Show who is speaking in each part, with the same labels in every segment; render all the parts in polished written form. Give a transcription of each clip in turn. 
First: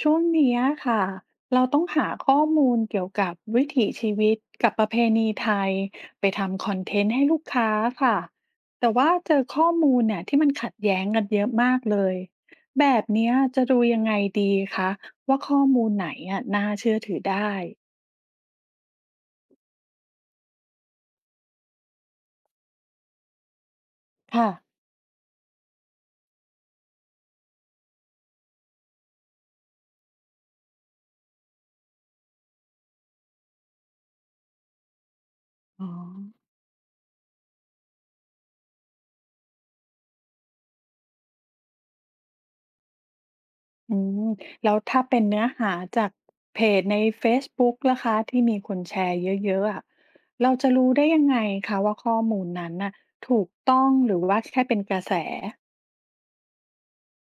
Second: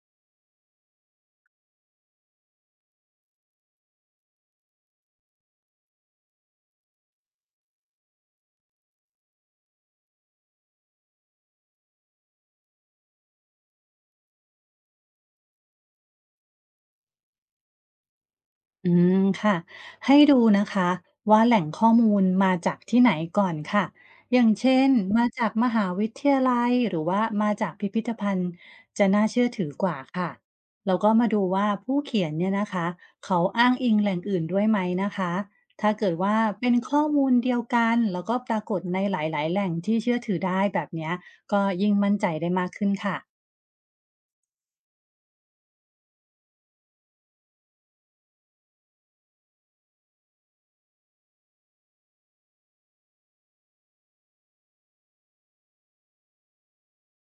Speaker 1: ช่วงเนี้ยค่ะเราต้องหาข้อมูลเกี่ยวกับวิถีชีวิตกับประเพณีไทยไปทำคอนเทนต์ให้ลูกค้าค่ะแต่ว่าเจอข้อมูลเนี่ยที่มันขัดแย้งกันเยอะมากเลยแบบเนี้ยจะดูยังไงดีคะว่าข้อมูลไหนอ่ะน่าเชื่อถือได้
Speaker 2: อืมค่ะให้ดูนะคะว่าแหล่งข้อมูลมาจากที่ไหนก่อนค่ะอย่า
Speaker 1: ค่ะ
Speaker 2: งเช่นมาจากมหาวิทยาลัยหรือว่ามาจากพิพิธภัณฑ์แล้วก็มาดูว่าผู้เขียนเนี่ยนะคะเขาอ้างอิงแหล่งอื่นด้วยไหมนะคะ
Speaker 1: อ๋อ
Speaker 2: ถ้าเกิดว่าเป็นข้อมูลเดียวกันแล้วก็ปรากฏในหลายๆแหล่งที่เชื่อถือได้แบบเนี้ยก็ยิ่งมั่นใจได้มากขึ้นค่ะ
Speaker 1: อืมแล้วถ้าเป็นเนื้อหาจากเพจในเฟซบุ๊กล่ะคะที่มีคนแชร์เยอะๆอะเราจะรู้ได้ยังไงคะว่าข้อมูลนั้นน่ะถูกต้องหรือว่าแค่เป็นกระแส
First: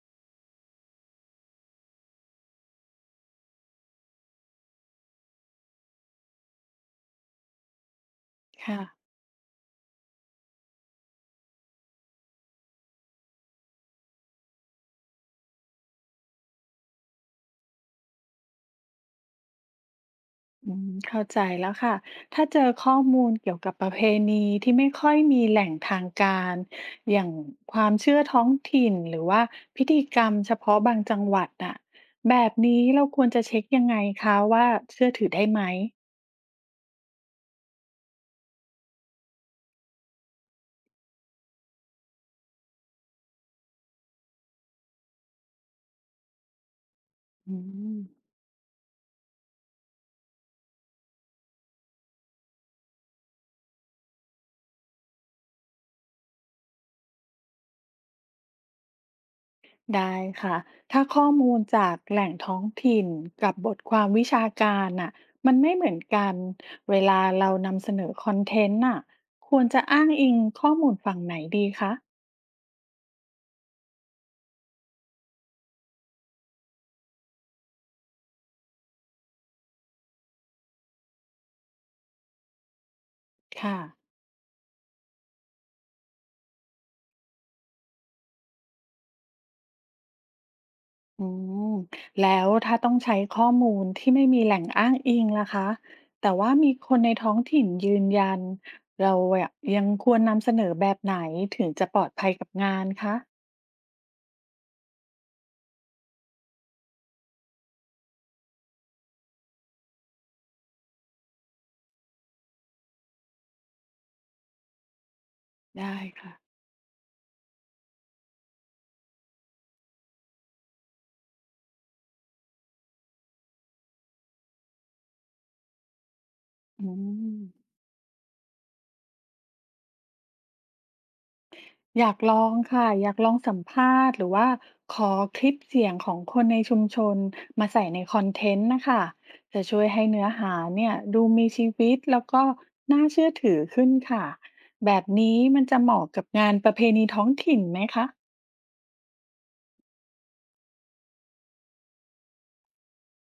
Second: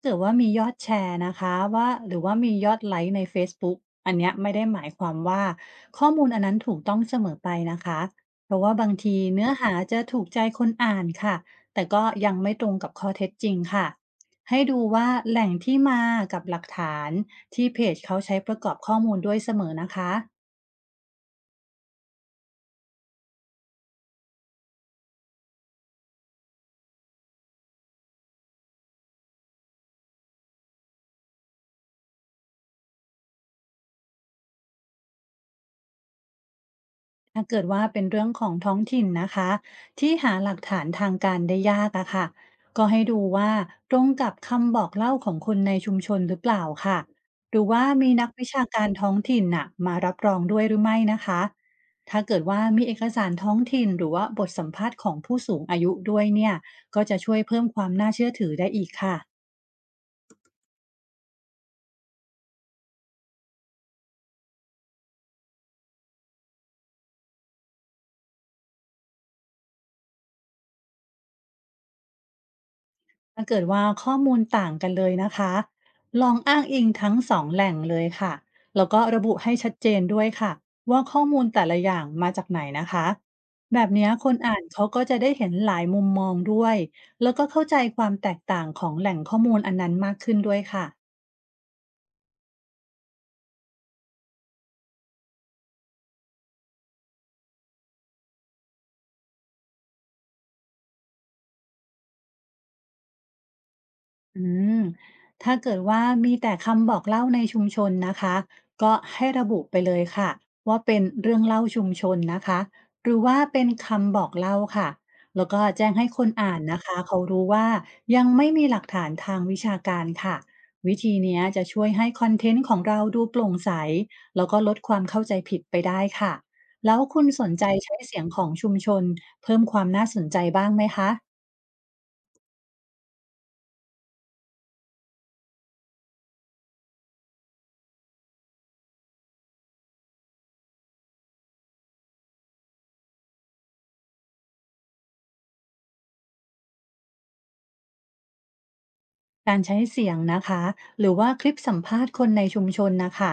Speaker 2: เกิดว่ามียอดแชร์นะคะว่าหรือว่ามียอดไลค์ในเฟซบุ๊กอันเนี้ยไม่ได้หมายความว่าข้อมูลอันนั้นถูกต้องเสมอไปนะคะเพราะว่า
Speaker 1: ค่ะ
Speaker 2: บางทีเนื้อหาจะถูกใจคนอ่านค่ะแต่ก็ยังไม่ตรงกับข้อเท็จจริงค่ะให้ดูว่าแหล่งที่มากับหลักฐานที่เพจเขาใช้ประกอบข้อมูลด้วยเสมอนะคะ
Speaker 1: อืมเข้าใจแล้วค่ะถ้าเจอข้อมูลเกี่ยวกับประเพณีที่ไม่ค่อยมีแหล่งทางการอย่างความเชื่อท้องถิ่นหรือว่าพิธีกรรมเฉพาะบางจังหวัดน่ะแบบนี้เราควรจะเช็คยังไงคะว่าเชื่อถือได้ไหม
Speaker 2: ถ้าเกิดว่าเป็นเรื่องของท้องถิ่นนะคะที่หาหลักฐานทางการได้ยากอะค่ะก็ให้ดูว่าตรงกับคำบอกเล่าของคนในชุมชนหรือเปล่าค่ะห
Speaker 1: อื
Speaker 2: รือว่า
Speaker 1: ม
Speaker 2: มีนักวิชาการท้องถิ่นน่ะมารับรองด้วยหรือไม่นะคะถ้าเกิดว่ามีเอกสารท้องถิ่นหรือว่าบทสัมภาษณ์ของผู้สูงอายุด้วยเนี่ยก็จะช่วยเพิ่มความน่าเชื่อถือได้อีกค่ะ
Speaker 1: ได้ค่ะถ้าข้อมูลจากแหล่งท้องถิ่นกับบทความวิชาการน่ะมันไม่เหมือนกัน เวลาเรานำเสนอคอนเทนต์น่ะควรจะอ้างอิงข้อมูลฝั่งไหนดีคะ
Speaker 2: ถ้าเกิดว่าข้อมูลต่างกันเลยนะคะลองอ้างอิงทั้งสองแหล่งเลยค่ะแล้วก็ระบุให้ชัดเจนด้วยค่ะว่าข้อมูลแต่ละอย่างมาจากไหนนะคะ
Speaker 1: ค่ะ
Speaker 2: แบบเนี้ยคนอ่านเขาก็จะได้เห็นหลายมุมมองด้วยแล้วก็เข้าใจความแตกต่างของแหล่งข้อมูลอันนั้นมากขึ้นด้วยค่ะ
Speaker 1: อืมแล้วถ้าต้องใช้ข้อมูลที่ไม่มีแหล่งอ้างอิงล่ะคะแต่ว่ามีคนในท้องถิ่นยืนยันเราอะยังควรนำเสนอแบบไหนถึงจะปลอดภัยกับงานคะ
Speaker 2: อืมถ้าเกิดว่ามีแต่คำบอกเล่าในชุมชนนะคะก็ให้ระบุไปเลยค่ะว่าเป็นเรื่องเล่าชุมชนนะคะหรือว่าเป็นคำบอกเล่าค่ะแล้วก็แจ้ง
Speaker 1: ได้
Speaker 2: ให้คน
Speaker 1: ค่ะ
Speaker 2: อ่านนะคะเขารู้ว่ายังไม่มีหลักฐานทางวิชาการค่ะวิธีเนี้ยจะช่วยให้คอนเทนต์ของเราดูโปร่งใสแล้วก็ลดความเข้าใจผิดไปได้ค่ะ
Speaker 1: อื
Speaker 2: แล้วคุณ
Speaker 1: ม
Speaker 2: สนใจใช้เสียงของชุมชนเพิ่มความน่าสนใจบ้างไหมคะ
Speaker 1: อยากลองค่ะอยากลองสัมภาษณ์หรือว่าขอคลิปเสียงของคนในชุมชนมาใส่ในคอนเทนต์นะคะจะช่วยให้เนื้อหาเนี่ยดูมีชีวิตแล้วก็น่าเชื่อถือขึ้นค่ะแบบนี้มันจะเหมาะกับงานประเพณีท้องถิ่นไหมคะ
Speaker 2: การใช้เสียงนะคะหรือว่าคลิปสัมภาษณ์คนในชุมชนนะคะ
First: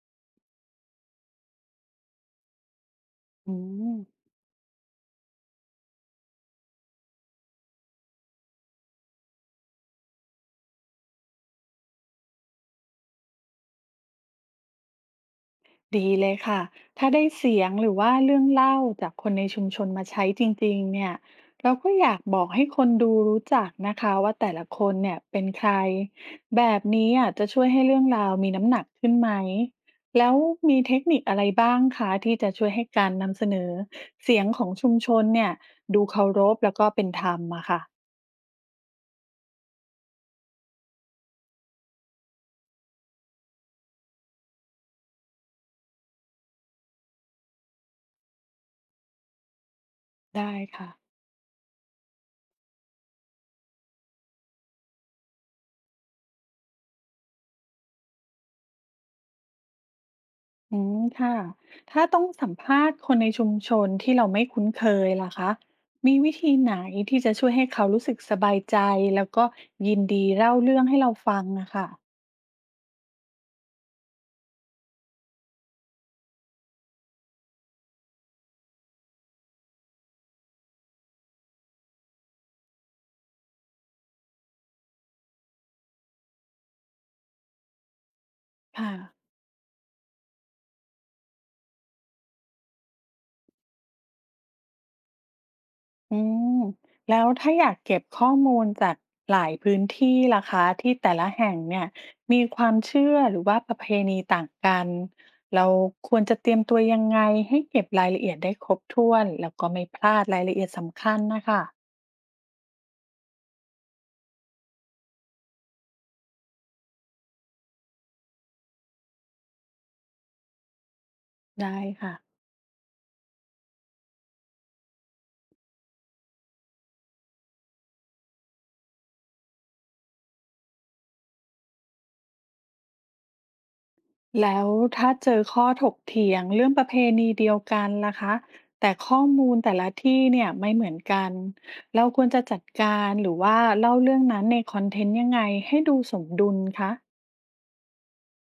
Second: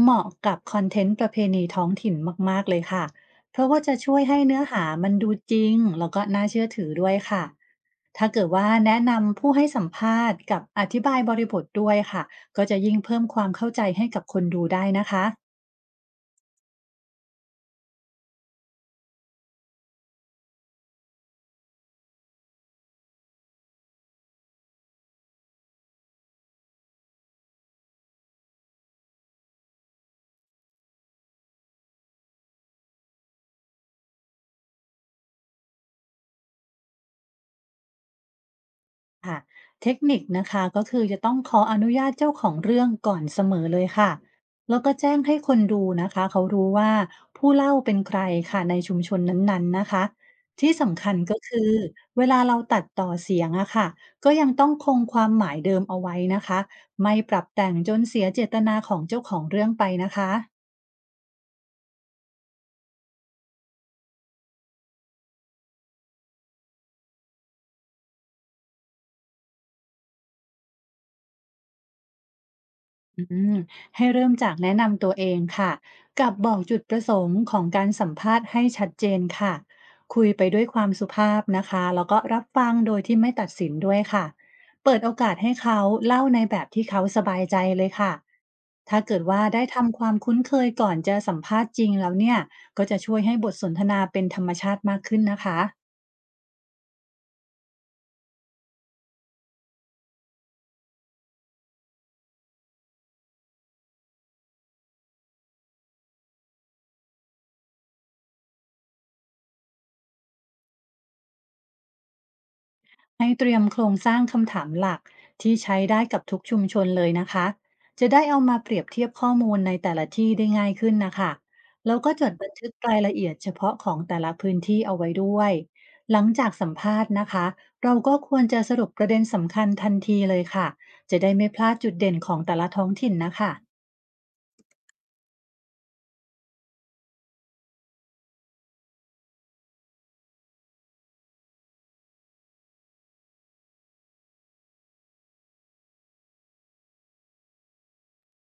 Speaker 2: เหมาะกับคอนเทนต์ประเพณีท้องถิ่นมากๆเลยค่ะ
Speaker 1: อื
Speaker 2: เพราะว่าจะ
Speaker 1: ม
Speaker 2: ช่วยให้เนื้อหามันดูจริงแล้วก็น่าเชื่อถือด้วยค่ะถ้าเกิดว่าแนะนำผู้ให้สัมภาษณ์กับอธิบายบริบทด้วยค่ะก็จะยิ่งเพิ่มความเข้าใจให้กับคนดูได้นะคะ
Speaker 1: ดีเลยค่ะ ถ้าได้เสียงหรือว่าเรื่องเล่าจากคนในชุมชนมาใช้จริงๆเนี่ยเราก็อยากบอกให้คนดูรู้จักนะคะว่าแต่ละคนเนี่ยเป็นใครแบบนี้อ่ะจะช่วยให้เรื่องราวมีน้ำหนักขึ้นไหมแล้วมีเทคนิคอะไรบ้างคะที่จะช่วยให้การนำเสนอเสียงของชุมชนเนี่ยดูเคารพแล้วก็เป็นธรรมอะค่ะ
Speaker 2: เทคนิคนะคะก็คือจะต้องขออนุญาตเจ้าของเรื่องก่อนเสมอเลยค่ะแล้วก็แจ้งให้คนดูนะคะเขารู้ว่าผู้เล่าเป็นใครค่ะในชุมชนนั้นๆนะคะ
Speaker 1: ได้
Speaker 2: ที่
Speaker 1: ค่ะ
Speaker 2: สำคัญก็คือเวลาเราตัดต่อเสียงอะค่ะก็ยังต้องคงความหมายเดิมเอาไว้นะคะไม่ปรับแต่งจนเสียเจตนาของเจ้าของเรื่องไปนะคะ
Speaker 1: อืมค่ะถ้าต้องสัมภาษณ์คนในชุมชนที่เราไม่คุ้นเคยล่ะคะมีวิธีไหนที่จะช่วยให้เขารู้สึกสบายใจแล้วก็ยินดีเล่าเรื่องให้เราฟังอะค่ะ
Speaker 2: อืมให้เริ่มจากแนะนำตัวเองค่ะกับบอกจุดประสงค์ของการสัมภาษณ์ให้ชัดเจนค่ะคุยไปด้วยความสุภาพนะคะแล้วก็รับฟังโดยที่ไม่ตัดสินด้วยค่ะเปิดโอกาสให้เขาเล่าในแบบที่เขาสบายใจเลยค่ะ
Speaker 1: ค่ะ
Speaker 2: ถ้าเกิดว่าได้ทำความคุ้นเคยก่อนจะสัมภาษณ์จริงแล้วเนี่ยก็จะช่วยให้บทสนทนาเป็นธรรมชาติมากขึ้นนะคะ
Speaker 1: อืมแล้วถ้าอยากเก็บข้อมูลจากหลายพื้นที่ล่ะคะที่แต่ละแห่งเนี่ยมีความเชื่อหรือว่าประเพณีต่างกันเราควรจะเตรียมตัวยังไงให้เก็บรายละเอียดได้ครบถ้วนแล้วก็ไม่พลาดรายละเอียดสำคัญนะคะ
Speaker 2: ให้เตรียมโครงสร้างคำถามหลักที่ใช้ได้กับทุกชุมชนเลยนะคะจะได้เอามาเปรียบเทียบข้อมูลในแต่ละที่ได้ง่ายขึ้นนะคะ
Speaker 1: ได้
Speaker 2: แล้วก็
Speaker 1: ค่ะ
Speaker 2: จดบันทึกรายละเอียดเฉพาะของแต่ละพื้นที่เอาไว้ด้วยหลังจากสัมภาษณ์นะคะเราก็ควรจะสรุปประเด็นสำคัญทันทีเลยค่ะจะได้ไม่พลาดจุดเด่นของแต่ละท้องถิ่นนะคะ
Speaker 1: แล้วถ้าเจอข้อถกเถียงเรื่องประเพณีเดียวกันล่ะคะแต่ข้อมูลแต่ละที่เนี่ยไม่เหมือนกันเราควรจะจัดการหรือว่าเล่าเรื่องนั้นในคอนเทนต์ยังไงให้ดูสมดุลคะ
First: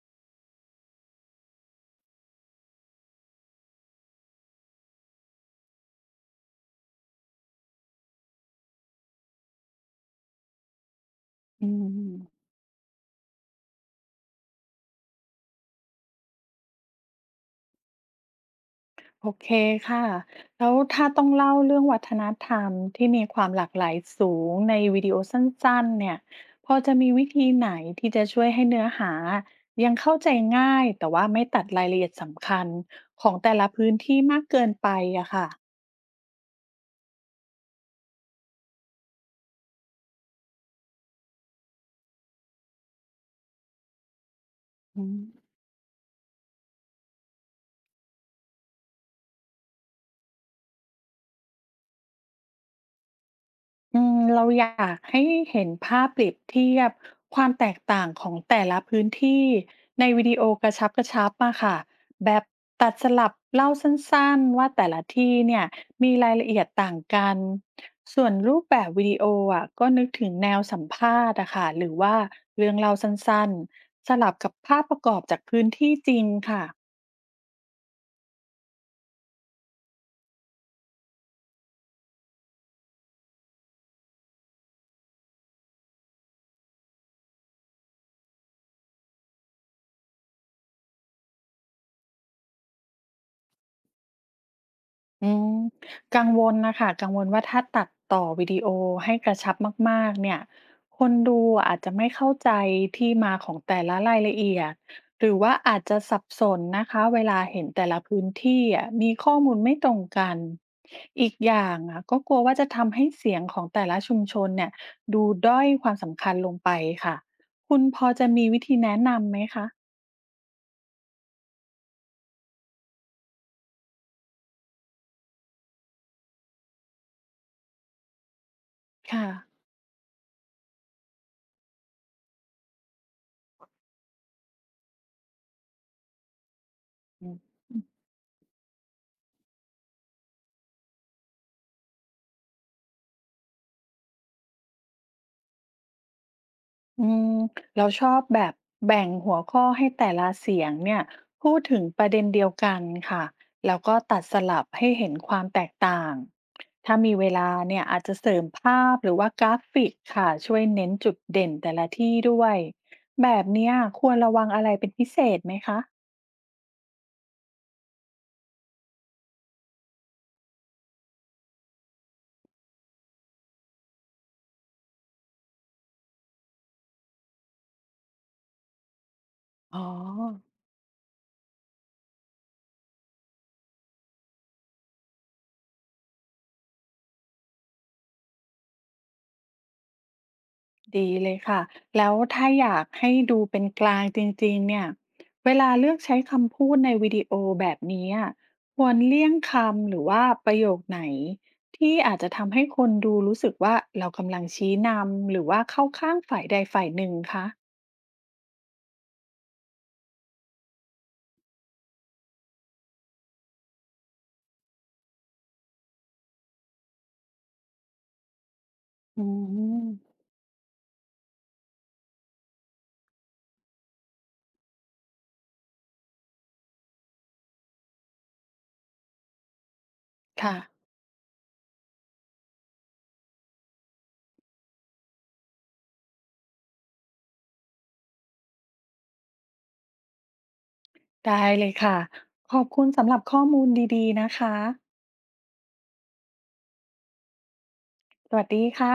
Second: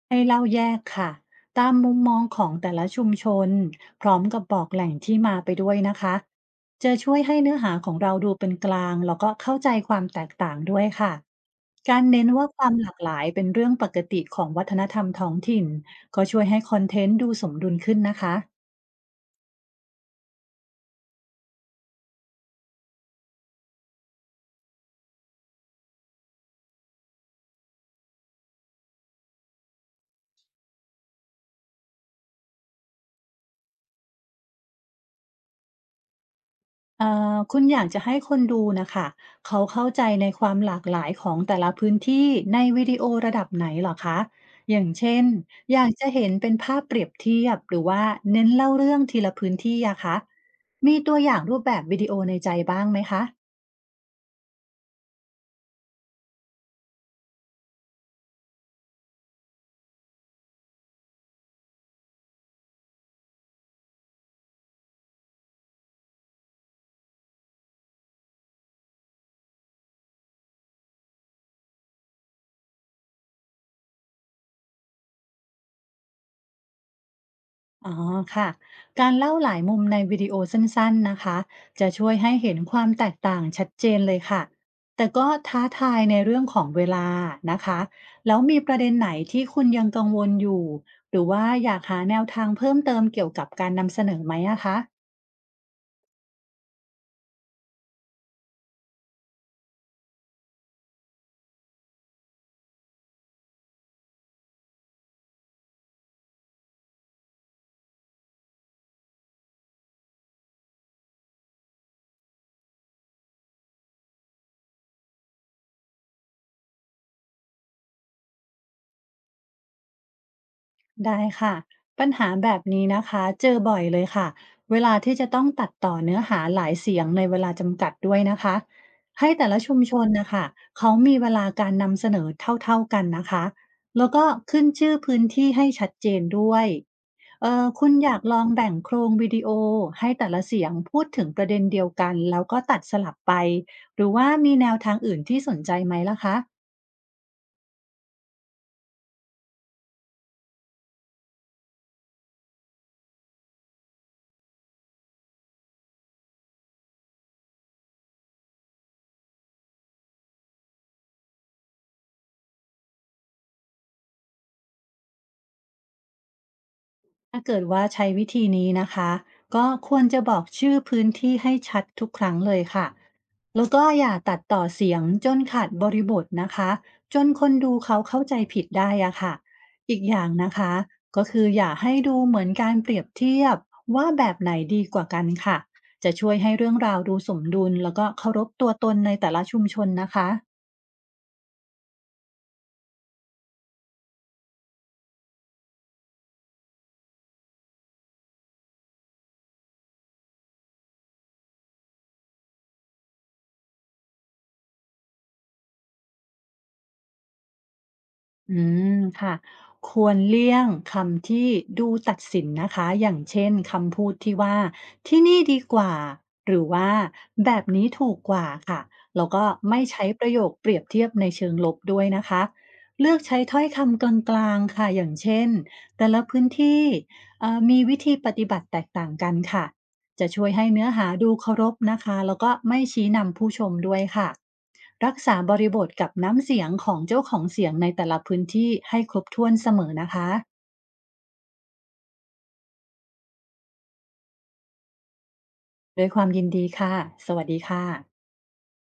Speaker 2: ให้เล่าแยกค่ะตามมุมมองของแต่ละชุมชนพร้อมกับบอกแหล่งที่มาไปด้วยนะคะจะช่วยให้เนื้อหาของเราดูเป็นกลางแล้วก็เข้าใจความแตกต่างด้วยค่ะ
Speaker 1: อื
Speaker 2: การเน้น
Speaker 1: ม
Speaker 2: ว่าความหลากหลายเป็นเรื่องปกติของวัฒนธรรมท้องถิ่นดูสมดุลขึ้นนะคะ
Speaker 1: โอเคค่ะ แล้วถ้าต้องเล่าเรื่องวัฒนธรรมที่มีความหลากหลายสูงในวิดีโอสั้นๆเนี่ย พอจะมีวิธีไหนที่จะช่วยให้เนื้อหายังเข้าใจง่ายแต่ว่าไม่ตัดรายละเอียดสำคัญของแต่ละพื้นที่มากเกินไปอะค่ะ
Speaker 2: เอ่อคุณอยากจะให้คนดูนะคะเขาเข้าใจในความหลากหลายของแต่ละพื้นที่ในวิดีโอระดับไหนเหรอคะอย่าง
Speaker 1: อื
Speaker 2: เช่
Speaker 1: ม
Speaker 2: นอยากจะเห็นเป็นภาพเปรียบเทียบหรือว่าเน้นเล่าเรื่องทีละพื้นที่อะคะมีตัวอย่างรูปแบบวิดีโอในใจบ้างไหมคะ
Speaker 1: อืมเราอยากให้เห็นภาพเปรียบเทียบความแตกต่างของแต่ละพื้นที่ในวิดีโอกระชับๆมะชับมาค่ะแบบตัดสลับเล่าสั้นๆว่าแต่ละที่เนี่ยมีรายละเอียดต่างกันส่วนรูปแบบวิดีโออะก็นึกถึงแนวสัมภาษณ์อะค่ะหรือว่าเรื่องเล่าสั้นๆสลับกับภาพประกอบจากพื้นที่จริงค่ะ
Speaker 2: อ๋อค่ะการเล่าหลายมุมในวิดีโอสั้นๆนะคะจะช่วยให้เห็นความแตกต่างชัดเจนเลยค่ะแต่ก็ท้าทายในเรื่องของเวลานะคะแล้วมีประเด็นไหนที่คุณยังกังวลอยู่หรือว่าอยากหาแนวทางเพิ่มเติมเกี่ยวกับการนำเสนอไหมอะคะ
Speaker 1: อืมกังวลนะค่ะกังวลว่าถ้าตัดต่อวิดีโอให้กระชับมากๆเนี่ยคนดูอาจจะไม่เข้าใจที่มาของแต่ละรายละเอียดหรือว่าอาจจะสับสนนะคะเวลาเห็นแต่ละพื้นที่อะมีข้อมูลไม่ตรงกันอีกอย่างอะก็กลัวว่าจะทำให้เสียงของแต่ละชุมชนเนี่ยดูด้อยความสำคัญลงไปค่ะคุณพอจะมีวิธีแนะนำไหมคะ
Speaker 2: ได้ค่ะปัญหาแบบนี้นะคะเจอบ่อยเลยค่ะเวลาที่จะต้องตัดต่อเนื้อหาหลายเสียงในเวลาจำกัดด้วยนะคะ
Speaker 1: ค่ะ
Speaker 2: ให้แต่ละชุมชนนะคะเขามีเวลาการนำเสนอเท่าๆกันนะคะแล้วก็ขึ้นชื่อพื้นที่ให้ชัดเจนด้วยคุณอยากลองแบ่งโครงวิดีโอให้แต่ละเสียงพูดถึงประเด็นเดียวกันแล้วก็ตัดสลับไปหรือว่ามีแนวทางอื่นที่สนใจไหมล่ะคะ
Speaker 1: อืมเราชอบแบบแบ่งหัวข้อให้แต่ละเสียงเนี่ยพูดถึงประเด็นเดียวกันค่ะแล้วก็ตัดสลับให้เห็นความแตกต่างถ้ามีเวลาเนี่ยอาจจะเสริมภาพหรือว่ากราฟิกค่ะช่วยเน้นจุดเด่นแต่ละที่ด้วยแบบเนี้ยควรระวังอะไรเป็นพิเศษไหมคะ
Speaker 2: ถ้าเกิดว่าใช้วิธีนี้นะคะก็ควรจะบอกชื่อพื้นที่ให้ชัดทุกครั้งเลยค่ะแล้วก็อย่าตัดต่อเสียงจนขาดบริบทนะคะจนคนดูเขาเข้าใจผิดได้อะค่ะ
Speaker 1: อ๋อ
Speaker 2: อีกอย่างนะคะก็คืออย่าให้ดูเหมือนการเปรียบเทียบว่าแบบไหนดีกว่ากันค่ะจะช่วยให้เรื่องราวดูสมดุลแล้วก็เคารพตัวตนในแต่ละชุมชนนะคะ
Speaker 1: ดีเลยค่ะ แล้วถ้าอยากให้ดูเป็นกลางจริงๆเนี่ย เวลาเลือกใช้คำพูดในวิดีโอแบบนี้อะควรเลี่ยงคำหรือว่าประโยคไหนที่อาจจะทำให้คนดูรู้สึกว่าเรากำลังชี้นำหรือว่าเข้าข้างฝ่ายใดฝ่ายหนึ่งคะ
Speaker 2: อืมค่ะควรเลี่ยงคำที่ดูตัดสินนะคะอย่างเช่นคำพูดที่ว่าที่นี่ดีกว่าหรือว่าแบบนี้ถูกกว่าค่ะ
Speaker 1: อื
Speaker 2: แล้วก็ไม่ใช้
Speaker 1: ม
Speaker 2: ประโยคเปรียบเทียบในเชิงลบด้วยนะคะเลือกใช้ถ้อยคำกลางๆค่ะอย่างเช่นแต่ละพื้นที่มีวิธีปฏิบัติแตกต่างกันค่ะจะช่วย
Speaker 1: ค่ะ
Speaker 2: ให้เนื้อหาดูเคารพนะคะแล้วก็ไม่ชี้นำผู้ชมด้วยค่ะ รักษาบริบทกับน้ำเสียงของเจ้าของเสียงในแต่ละพื้นที่ให้ครบถ้วนเสมอนะคะ
Speaker 1: ได้เลยค่ะ ขอบคุณสำหรับข้อมูลดีๆนะคะ
Speaker 2: ด้วยความยินดีค่ะ สวัสดีค่ะ
Speaker 1: สวัสดีค่ะ